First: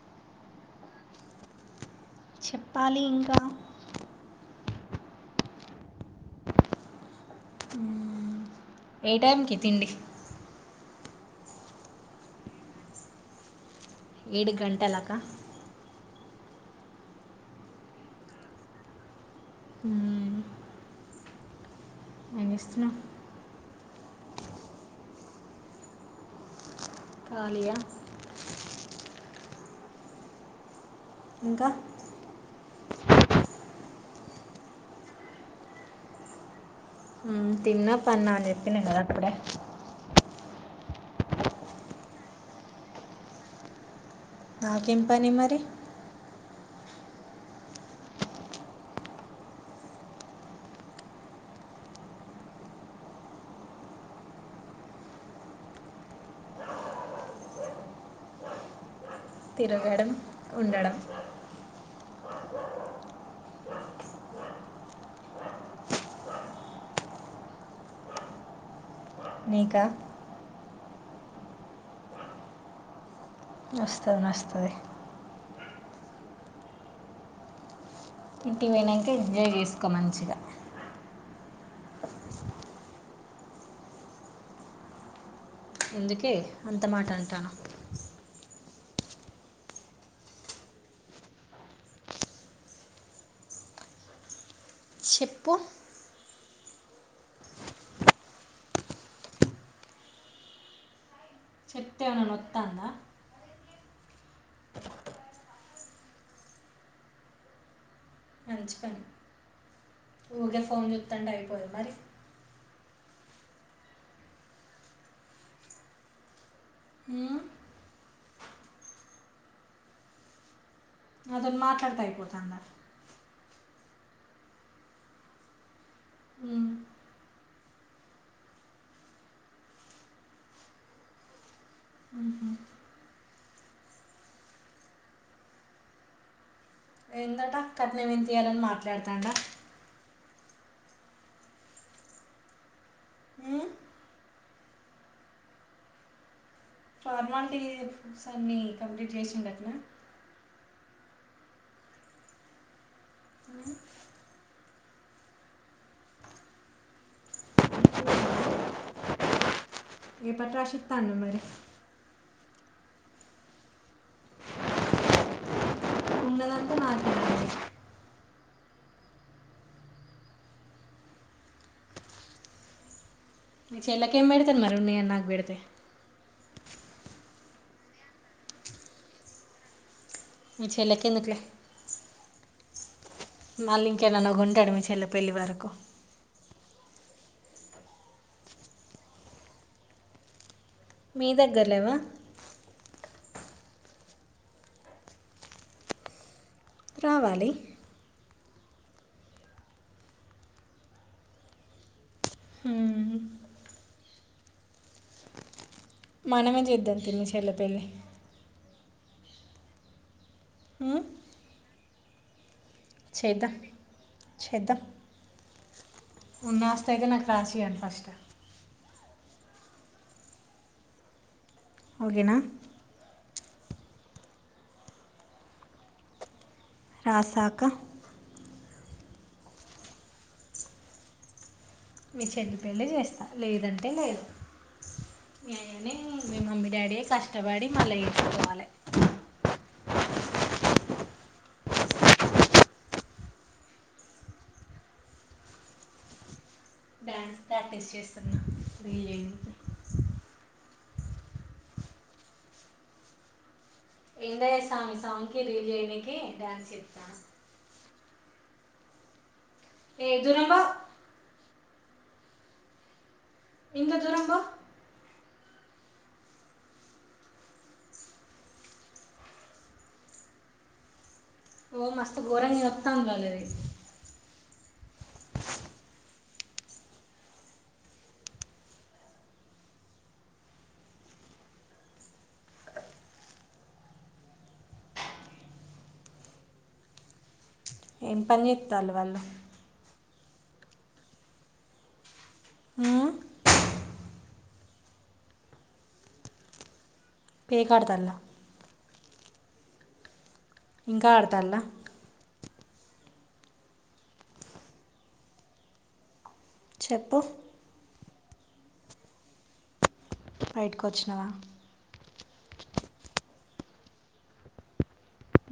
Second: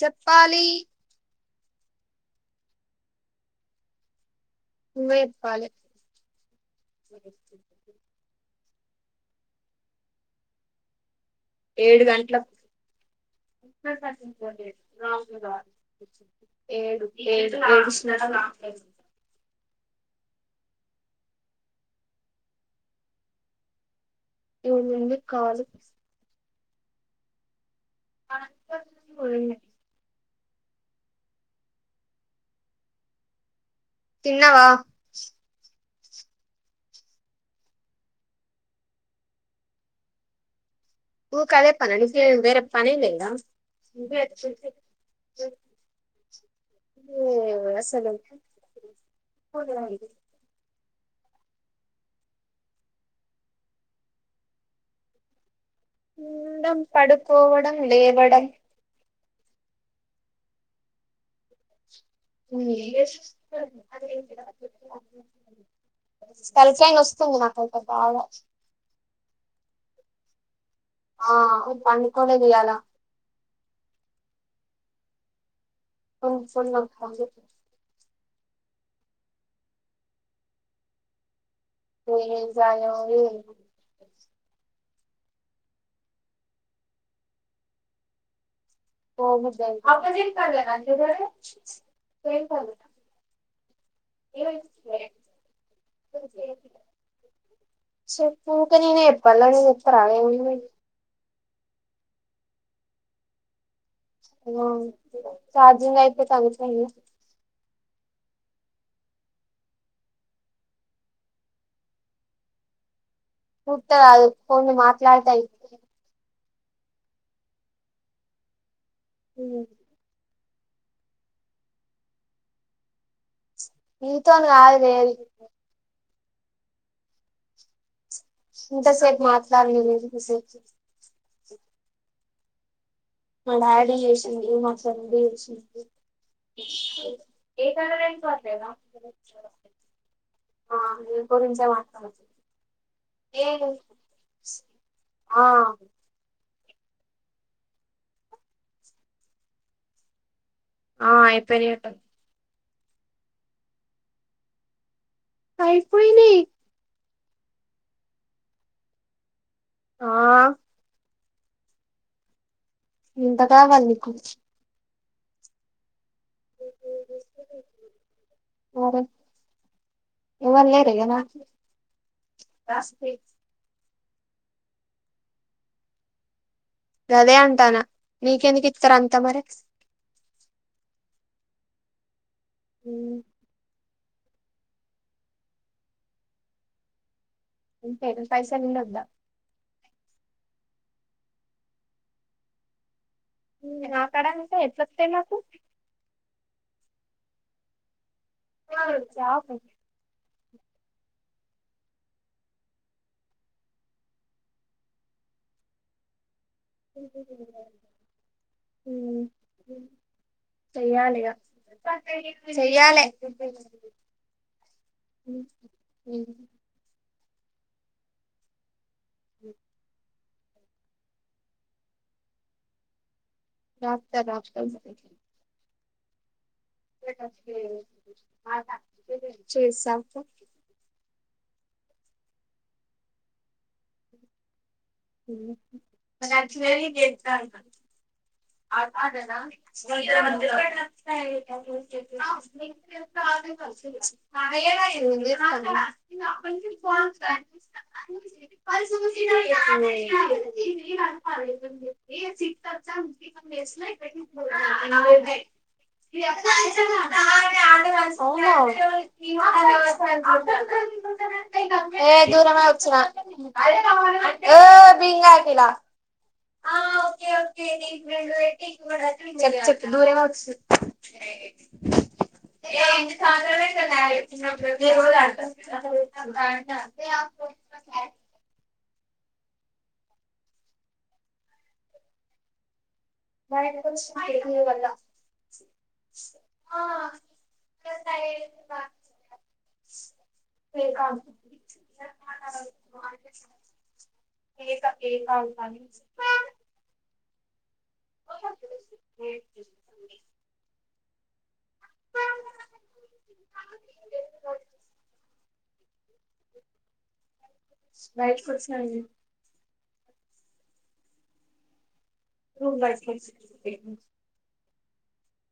చత్ప్పాలి చెప్పాలి ఇంకా నువ్వే చెప్పాలి ఏ టైంకి తిండి ఏడు గంటలక్ ఏడు గంటలక [inaudible] ఆ ఎం చేస్తున్నావ్ ఏముంది కాలి కాలియా [inaudible] ఇంక తిన్నవా ఉమ్ తిన్న పన్న అని చెప్పిన కదా అప్పుడే ఊకె అదే పనా నీక్ వేర పన్లేద నాకేం పని మరి ఉమ్ అసలు తిండం పడుకోవడం లేవడం తిరగడం ఉండడం ఉమ్ జేసిచ్చిన [unintelligible] తలకాయి వస్తుంది నాకైతె బాగ నీక ఆ పండుకోలేదు ఇయాళ వస్తది మస్టేది అ ఫా [inaudible] ఇంటికి పోయినాకే ఎంజాయ్ చేసుకో మంచిగా నేన్ ఇంకా నువ్వు అందుకే అంత మాట అంటాను అవును [unintelligible] కే వైస్ ఛెప్పు ఛెప్పు ఊకనే చెప్పాలా ఊరికే నువ్వు చెప్పవ చెప్తే ఏమైనా వస్తుందా చార్జింగ్ అయిపోతాందె ఫోన్లో మంచి పని ఊకే ఫోన్ చూత్మాందె అయిపోద మరి చూత్తా కాదు ఫోన్లో మాట్లాడతా ఇ మ్ ఇగ నాతోన్ మాట్లాడ్తె అయిపోతుంద నీతోను కాదు లేదు ఇంత సేపు మాట్లాడ [unintelligible] ఉహు మా డాడీ చేసింది మా ఫ్రెండ్ చేసింది ఏందట కట్నం ఎంత ఇయ్యాలని [inaudible] మాట్లాడతాండా ఆ ని గురించె మాట్లాడు ఏ ఉమ్ ఆ ఫార్మాలిటీస్ అన్నిీ కంప్లీట్ చేసిందట్ల ఆ అయిపోయినట [inaudible] అయి పోయినయి. ఆ ఏ పటరాశి త్తాన మరి ఇంత కావాలి నీకు ఉన్నదంత నాతోన్ అరే ఇవర్ లేరిగన మీ చెల్లకేం బెడతారు మరి వున్నవి నాక్ బెడ్తే అదే అంటానా నీకెందుకు ఇతారు అంతా మరి మీ చెల్లేకేందుకు లే ఉ మళ్ళీ ఇంకేనాగుంటాడు చెల్ల పెళ్లి వరకు ఉంటాయి పైసాలుండొద్దా మీ దగ్గరలేవా ఆ కడ అంటే ఎట్లా వతయి మాకు రావాలి ఆ జాబు హ మనమే చేద్దాం తి మీ చెల్ల పెల్లి ఉమ్ ఉమ్ చెయ్యాలే ఇగ చేయ్యాలే చేద్దాం చేద్దాం రాసియను ఫస్ట్ హ ఓకేనా రాత్తడు రాత్తడు రాసాక చేస్త ఆగు ఫో మీ చెల్లి పెళ్లి చేస్తా లేదంటే లేదు మీ ఆయన నే మీ మమ్మీ డాడీయ కష్టపడి మళ్ళా చేసుకోవాలే అ అదేనా [inaudible] ఏమైంది డ్యాన్స్ ప్రాక్టీస్ చేస్తున్నా రీ న ప సిస్ [unintelligible] ఇందయ స్వామి సాంగ్ కి రీల్ చేయడానికి డ్యాన్స్ చేతన అవున ఏ దూరం బా ఏ దూరమే వచ్చిన ఇంత దూరం బా ఓ బింగా అఖిల చెప్పు చెప్పు దూరమే వచ్చంన ఓ మస్త్ గోరంగ్ ఇనతుంది వాళ్ళది ప్రతిరోజు ఆడుతన్లు కదా బయటికి వచ్చిన ఇపుడు నీవల్ల ఏం పని చేతన్లు వాళ్ళు [inaudible] పేక పేక అడుతన్లు పేకట్దలా [inaudible] ఇంకా ఆడతల్లా చెప్పు బయటకొచ్చిన వే బయటకు వచ్చినవా రూమ్ బైటికి వచ్చి ఏం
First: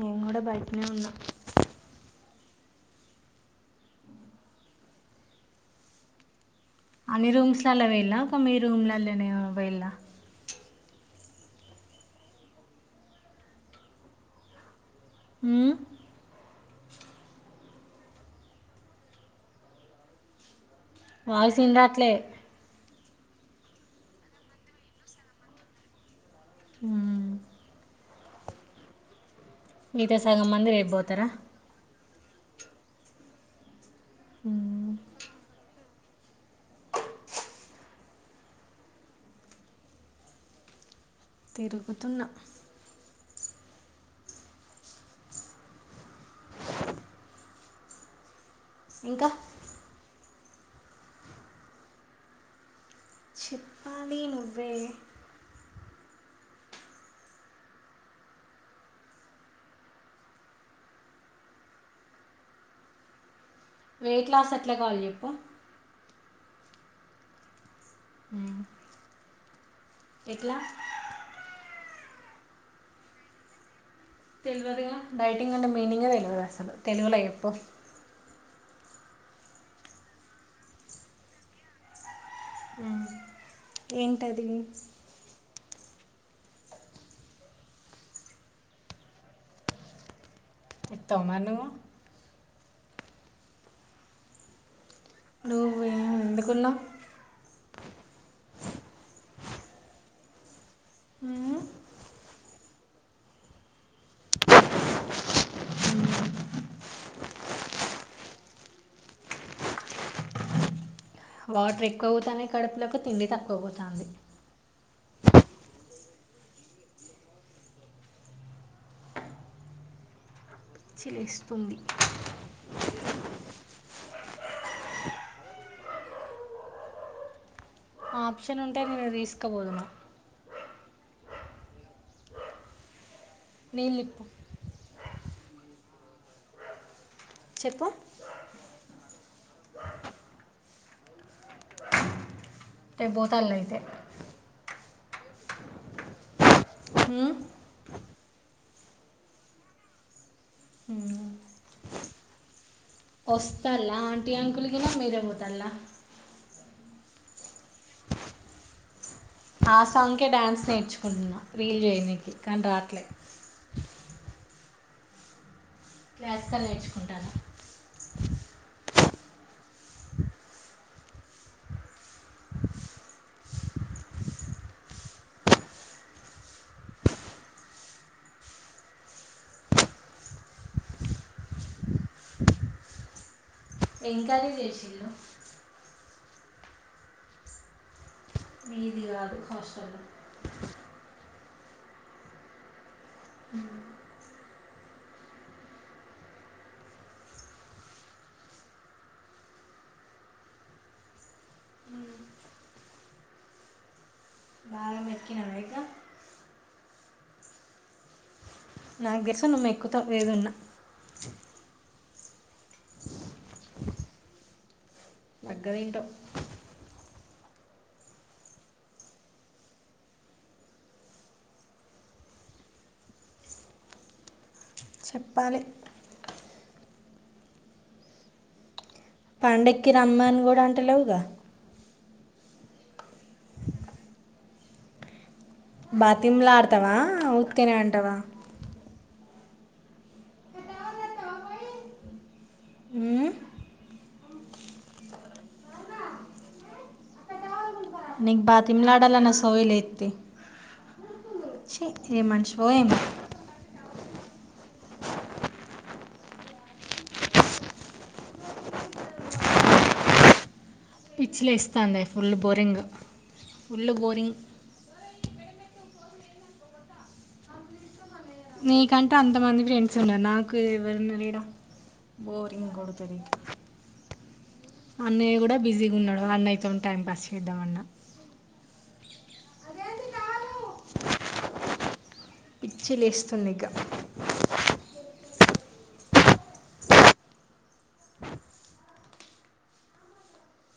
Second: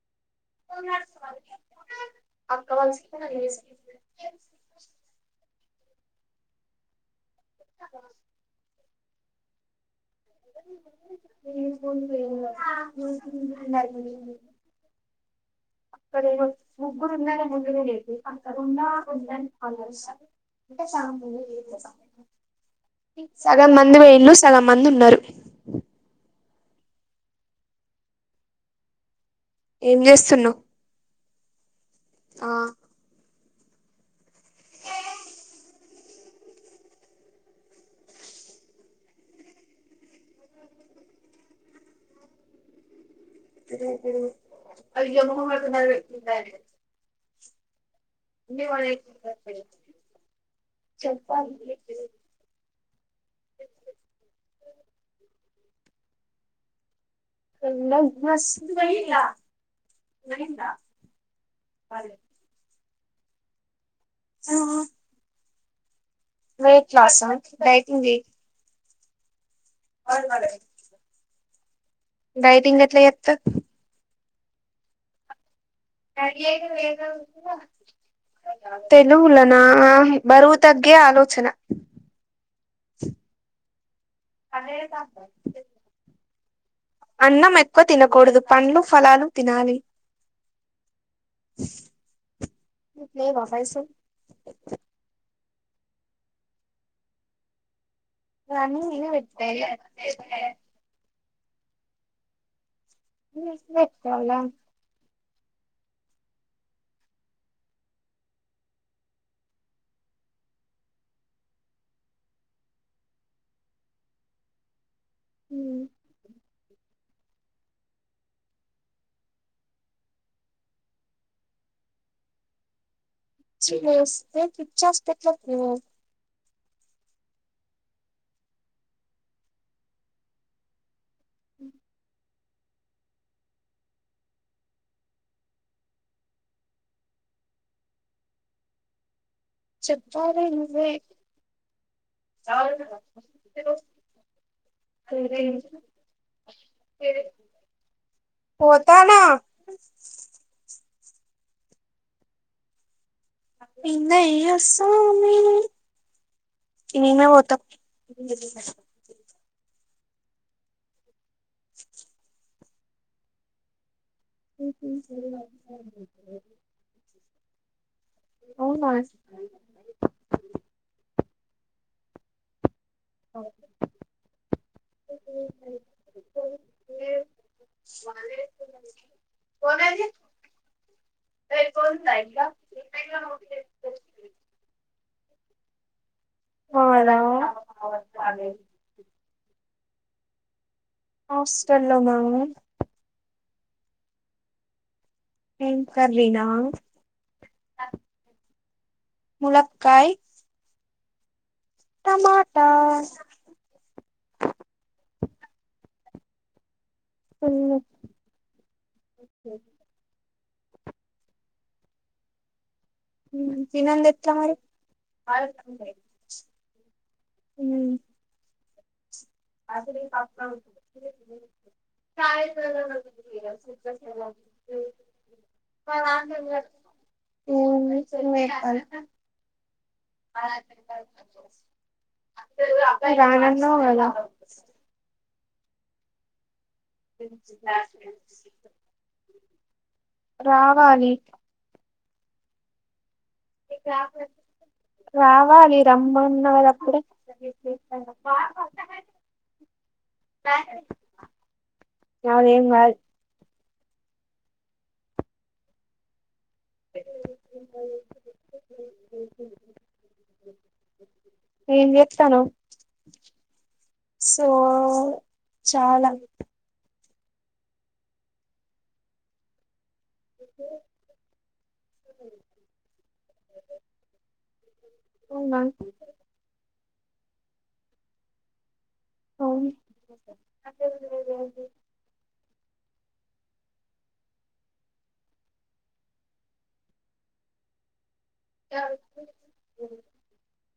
నేను కూడా బయటనే ఉన్నా అక్కవల్సి అన్ని రూమ్స్ల వెేళ్ళా ఒక మీ రూమ్లలోనే వెేళ్ళా [unintelligible] ఆ అక్కడ ముగ్గురు ఉన్నా పక్క రూమ్లు ఉండని మళ్ళ ఆస్తా వాయిస్నరాట్లే సగం మంది వేళ్లు సగం మంది ఉన్నారు ఊ ఏం మిగతా సగం చేస్తున్నావు మంది రేపుపోతారా ఆ ఉమ్ తిరుగుతున్నా అ అయ్య మహమ్మన్నారు ఇంకా చెప్పాలి పిన్ని చిప్పాలి నువ్వే అల్ వైజ్ వైలా నైన్లా అదే వెయిట్ లాస్ ఎట్ల కావాలి చెప్పు? వెయిట్ లాస వెయిట్ ఉమ్ ఎట్లా డైటింగ్ ఎట్ల చేత్త తెలివదుగా డైటింగంటే మీనింగే తెలివదు అసలు తెలుగుల చెప్పు తెలుగుల నా బరువు తగ్గే ఆలోచన. మ్మ్ ఏంటది అ తబ అన్నం ఎక్కువ తినకూడదు, పండ్లు ఫలాలు తినాలి. ఇత్తవమరి నువ్వు నీకు లేవా పైసలు? నువే ఎందుకున్నవ్? అన్ని ననే పెట్టుడా ఇగ ఉమ్ పెట్టాలా ఉమ్ వాటర్ ఎక్కువ అవుతాన్నై కడుపులకు, తిండి తక్కువ పోతాంది. ఉమ్ పిచ్చి లేస్తుంది. పిచ్చి లేస్తే పిచ్చి హాస్పిటల్ కి పో. ఆప్షన్ ఉంటే నిన్ను తీసుకపోదును. నీలిప్పు చెప్పు చెప్పాలి నువ్వే. చాలిక రేపు పోతాళ్ళు తిను అయితే [unintelligible] ఉమ్ పోతానా. ఉమ్ వస్తాల్లా ఆంటీ నిన్నయ్య అంకుల్ గిన, మీరే పోతాల్లా. మేమె పోతమ్. తంకి డాన్స్ నేర్చుకుంటున్నా, రీల్ చేయనీకి కానీ రాట్లే చేయాలి క్లాసికల్ నేర్చుకుంటాను. అవునా పోడానికి రేపు పోయిందా ఇండ్ల ఏం కర్రి చేశిల్లు? అవునా మీది కాదు కష్ హాస్టల్లో ఉన్నాము హ [inaudible] ఏం కర్రి నా ములక్కాయ్ టమాటా బాగా మెక్కినావాఇక ఉ నాకు తెలుసు నువ్వు మెక్కుతవు ఏదయినా తినందెట్లా మరి బగ్గ ఉ తింటావు అస [unintelligible] కాయస చెప్పాలి [unintelligible] [unintelligible] పండక్కిరమ్మని కూడా అంటలేవుగా రానన్నావు గదా బాతిమ్లాడతావా ఉతుకనే అంటావా రావాలి ఊ రావాలి రమ్మన్నా గదా అప్పుడే నీకు బతిమిలాలన్న సోయి లేదు తియ్ చి ఏం మనిషి అదేం ఓ కాదు ఏమో [unintelligible] ఏం పిచ్చిలేస్తాందే ఫుల్ చేత్తన్నావ్ బోరింగ్ ఫుల్ బోరింగ్ సో చాల నీకంటే అంతమంది ఫ్రెండ్ ఉన్న నాకు ఎవరున్నారు ఈడ బోరింగ్ కొడుతుంది అన్నయ్య కూడా అవునా బిజీగా ఉన్నాడు అన్నయతో టైం పాస్ చేద్దాం అన్న అవును పిచ్చి లేస్తుంది ఇక [unintelligible]